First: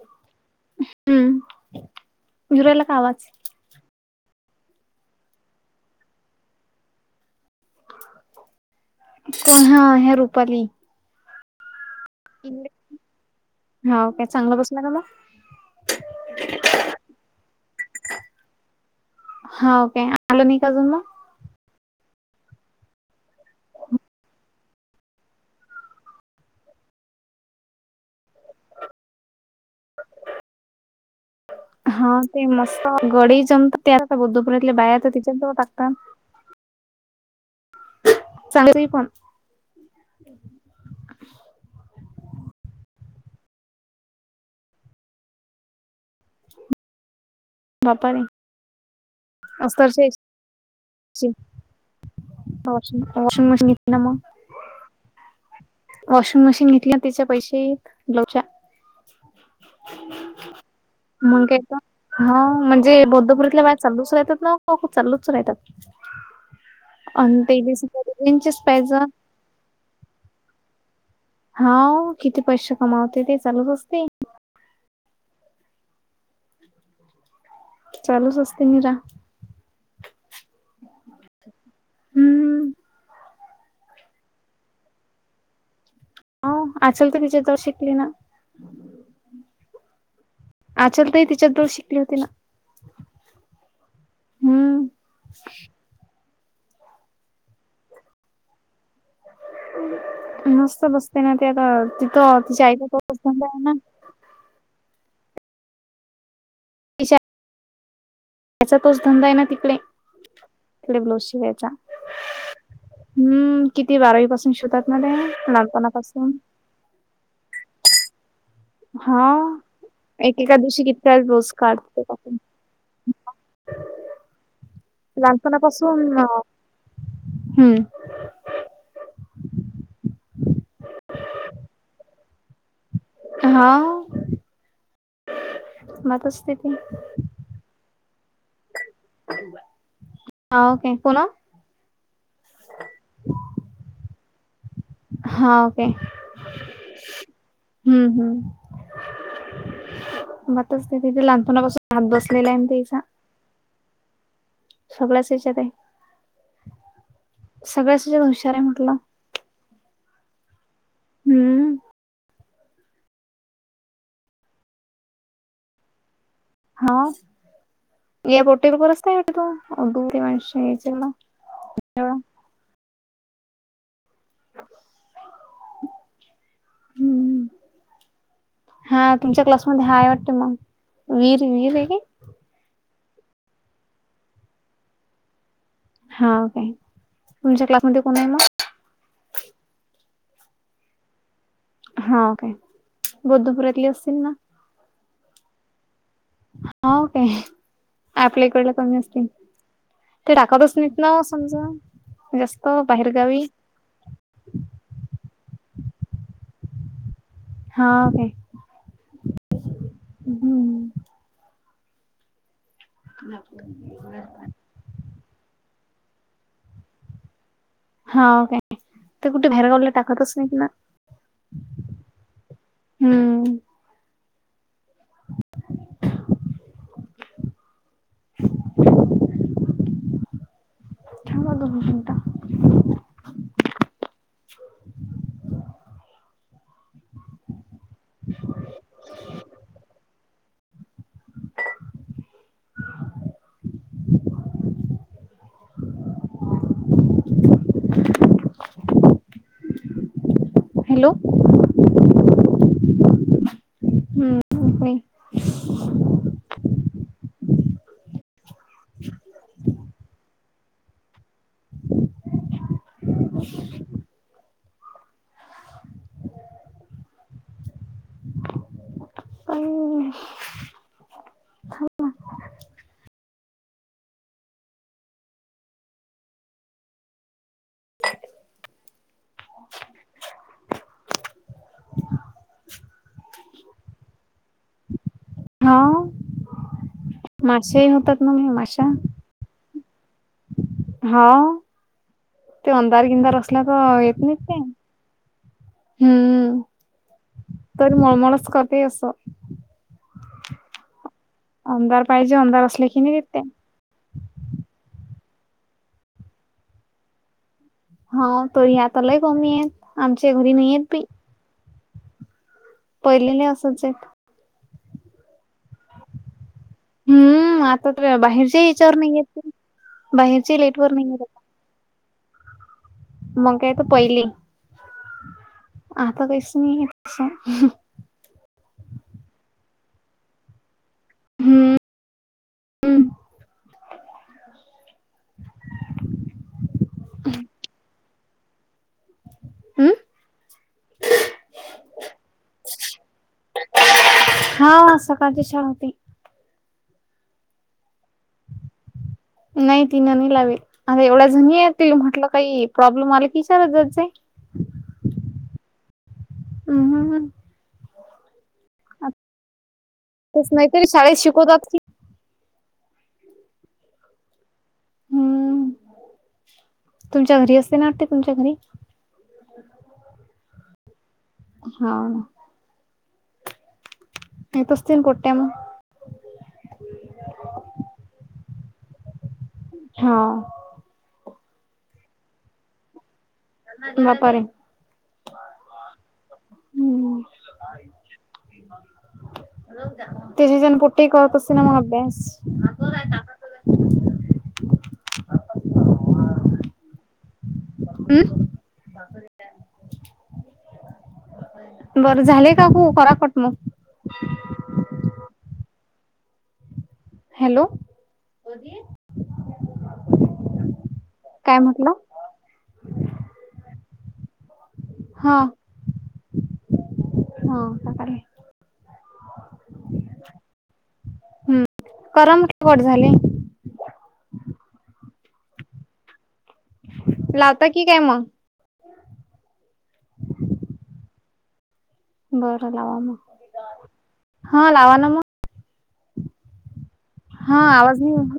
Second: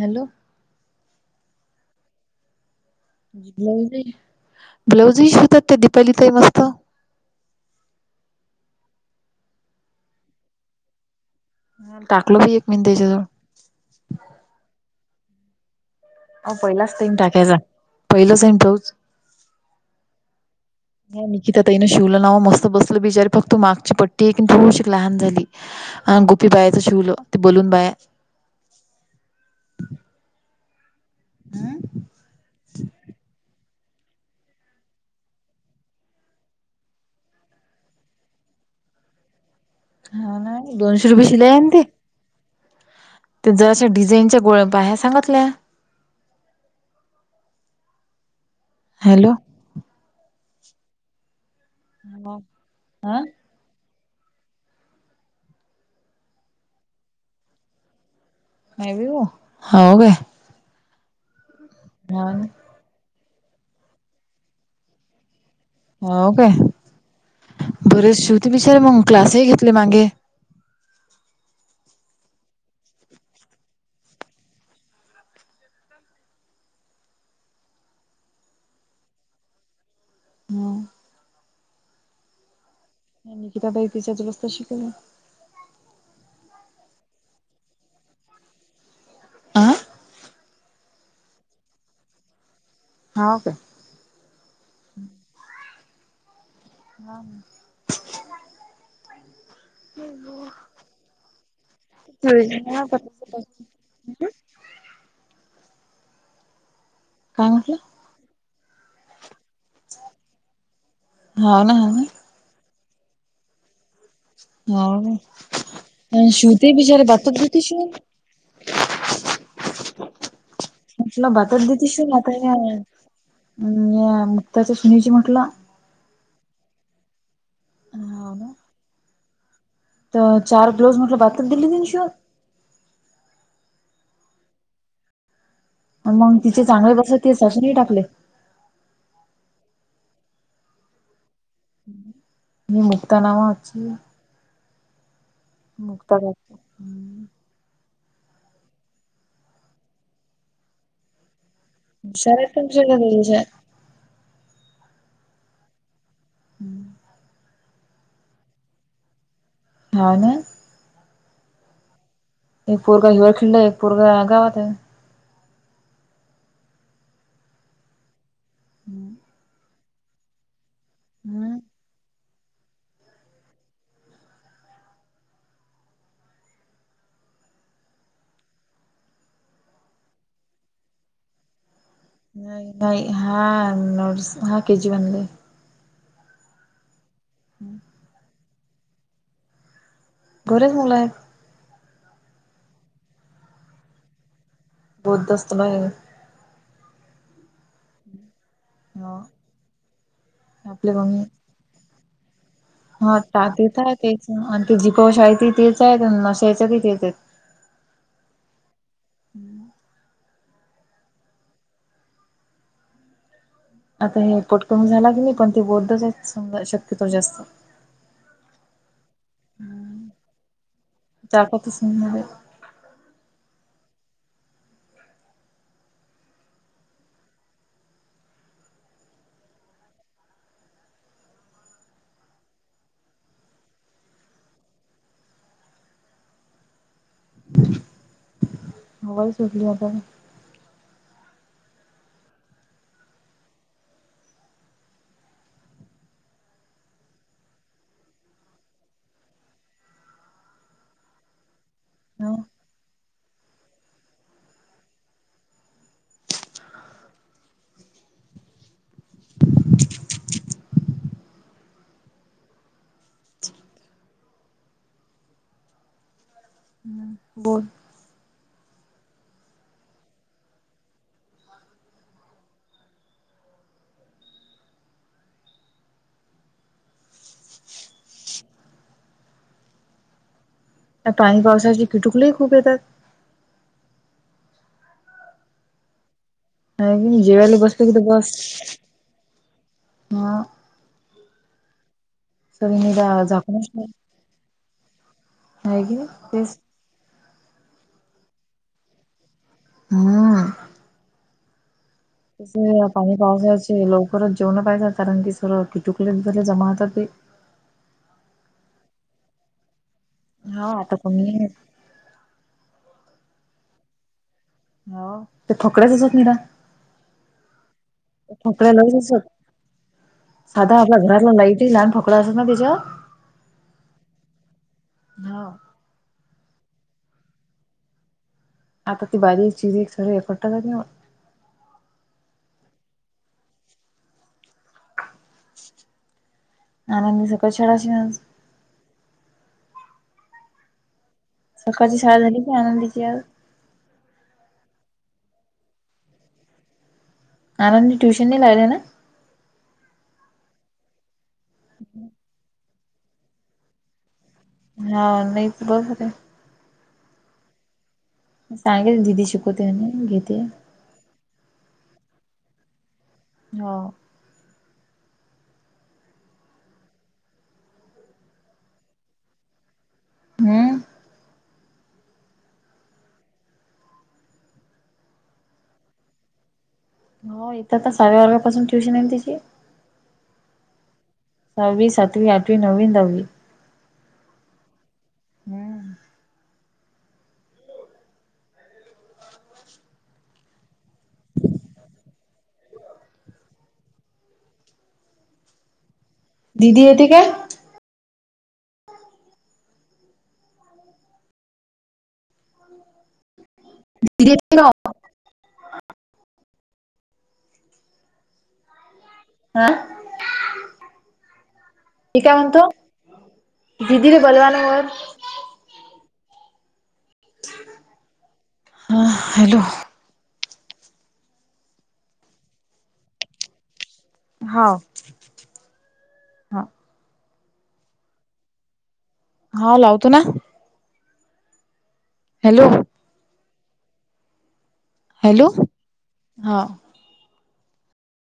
Hello. हम्म, येऊ राहिला काय आवाज? ब्लाऊज, ब्लाऊज नाही शिकत ते दिपाली ताई मस्त कोण हा ह्या रुपाली. टाकलं बई, एक मिनट झायल हा का, चांगलं बसला मला. अ, पहिलाच देवून टाकायचा, पहिलं जाऊन ब्लाऊज हा काय, आल नाही काय अजून म. ह, निकिता तईन शिवल ना, मस्त बसलं बिचारी फक्त मागची पट्टी हेय थोडीशी लहान झाली. अ, गोपी बायाचं शिवल, ते बोलून बाया हम् हा ते मस्त, गडी जम तयार बद्धपुरतल्या बाया तर तिच्या टागतात [unintelligible] हा ना, दोनशे रुपये शिलाई हाय आणि ते. ते जरशा डिझाईनच्या गोळया, बाया सांगतल्या. बापारी हॅलो. असतरचे, वॉशी, हा वॉशिंग मशीन घेतली मंग वॉशिंग मशीन घेतली ना तिच्या पैसेत लोच्या. नाही भी ओ, हां, हो गया. मग काय हा म्हणजे बौद्धपुरीतल्या बाया चालूच राहतात. ना चालूच राहतात. हो काय आणि ते बरच शेवती त्यांचेच बिचारी पाहिजे मग क्लासही घेतले मागें. हा ओ, किती पैसे कमावते ते चालूच असते. चालूच असतें मीरा. हम्म. त्या निकीताबाई तिच्याच बस्ता शिकवल्या. औं, आसल तर तिच्या जवळ शिकली ना. आं? आचल ताई तिच्याच जवळ शिकली होती ना. हाव काय? हम्म. [inaudible] [inaudible] नसत बसते ना, ते आता तिथं [unintelligible] बोब आहे ना, [unintelligible] काय म्हटला? त्याचा तोच धंदा आहे ना तिकडे, तिकडे ब्लाऊज हाव शिवायचा. ना हाव ना हम्म किती बारावी पासून शिवतात ना, ते लहानपणापासन. ते विषारे धातधुती शु. [unintelligible] हा, एकेका दिवशी की [unintelligible] त्या रोज काढतो पण. हम्म, या मुक्ताच्या सुनेजी म्हटला. कस होईल ना मग. हम्म. हाव ना तर, चार दिवस म्हंटल बाथरूम गेली नाही शुअर? हां. मग तिचे तिथे. चांगले बस ते सासून टाकले. हा, ओके बोला. [inaudible] मु, मुक्तानामाची. हा, ओके. काकू हुशार हम्म, हम्म, मग तिथेच लहानपणापासून- हात बसलेला आहेत आहे, ना पण तुझ्या त्या तिचा - दोघी हुशार. [unintelligible] [inaudible] सगळ्यासनी हुशार आहे म्हटलं. हां ना? हम्म. एक पोरगा हिवाळखंड हाय, एक पोरगा गावात हाय. [unintelligible] हम्म [unintelligible] हम्म. [inaudible] हा, तुमच्या क्लासमध्ये हाय वाटतं मग, वीर, वीर आहे काय? नाही, नाही हा नोडस, हा [unintelligible] मध्ये. हा, काय तुमच्या क्लासमध्ये कोण आहे मग? बरेच मुलं आहेत. हा काय? बुद्धपुरातली असतील मग? बुध [unintelligible] दस्त नाही आहे. हाव काय, आपल्याकडे. क [unintelligible] अस ते टाकतच आपले नाहीत ना, मम्मी समजा जास्त- हा बाहेरगावी. टा तेच आहे तेच आणि ते जीपाशा आहे त तेच आहेत आणि नशायच त तेच आहेत [unintelligible] हा काय? [inaudible] हम्म. [inaudible] आता हे पटकन झाला की नाही पण ते बोलतच समजा शक्यतो जास्त. हाव काय ते कुठे बाहेर गावला टाकतच नाहीत ना. ताकतच नाही हम्म. [inaudible] [inaudible] दघ चिनता [inaudible] [inaudible] ह [inaudible] हो सुचयाता [inaudible] [inaudible] [inaudible] हॅलो. ह हम्म. ह [inaudible] बोल. आई थांबन. त्या पाणी पावसाची किटुकलेही खूप येतात. हाव. हाय की जेवायले बसलो की तर बस माशा हा. हाव. ते सगळी अंधार गिनंदार असल्या झाकूनच तर येत नाही ते आहे की नाही तेच हम्म. तरी मळमळच करते असं. हम्म. अंगावर पाहिजे. तस अंधार असले की पाणी नाही देते पावसाचे लवकरच जेवण पाहिजात कारण की सर्व किटुकुले झारले जमा होतात बाई. हा तरी आता लाय कमी आहेत आमच्या घरी हा नाही आहेत आता बाई. कोणी आहे पहिलेले असंच आहे. हो ते थकल्याच होते निरा. हम्म आता बाहेरच्या फकड्या याच्यावर लईच नाही येत असत. ते. बाहेरच्या लेट साधा वर आपल्या नाही येत घरातला आता. लाईटही लहान ठोकडि असल ना त्यांच्यावर. मग काय तर पहिले हा. आता काहीच नाहीये असं. आता ती बारीक चिरी एक सगळे एक खट काही नाही होत. हम्म आणि मी सकाळ शछडाश [inaudible] ना हम्म. सकाळची शाळा झाली की आनंदचीे आज. हा सकाळची शाळा होती. आनंदी ट्यूशन नाही लावेल ना? नाही तिनं नाही लावेल आता एवढ्या जणी आहेत तिले म्हटलं काही प्रॉब्लेम आला कि विचारत जात जाय. हा नाहीच बस होते. हम्म, हम्म, हम्म. सांगेल दिदी शिकवते घेत तेच नाहीतरी शाळेत शिकवतात की हो. हम्म तुमच्या घरी असते ना आरती तुमच्या घरी. हम्म. हा येत असतील पोट्या मग. हो इथं [unintelligible] ट्युशन आहे ना तिची. हा. सव्वी, सातवी, आठवी, नववी, दहावी. बापारे. हम्म. हम्म. [inaudible] तेची जण पुटी कवापासून [unintelligible] दीदी येती काय? हम्म. बरं झालेय काकू करा कट मग. [unintelligible] हॅलो, हा काय म्हटलं? मी काय म्हणतो दीदीने बलवाना वर हां. हा हॅलो. हम्म करम केवट झाले. हाव. हा लावता की काय मग. हा लावतो ना. बर हॅलो लावा मग हा लावा लावा. हॅलो. हा. हा आवाज नाही [unintelligible]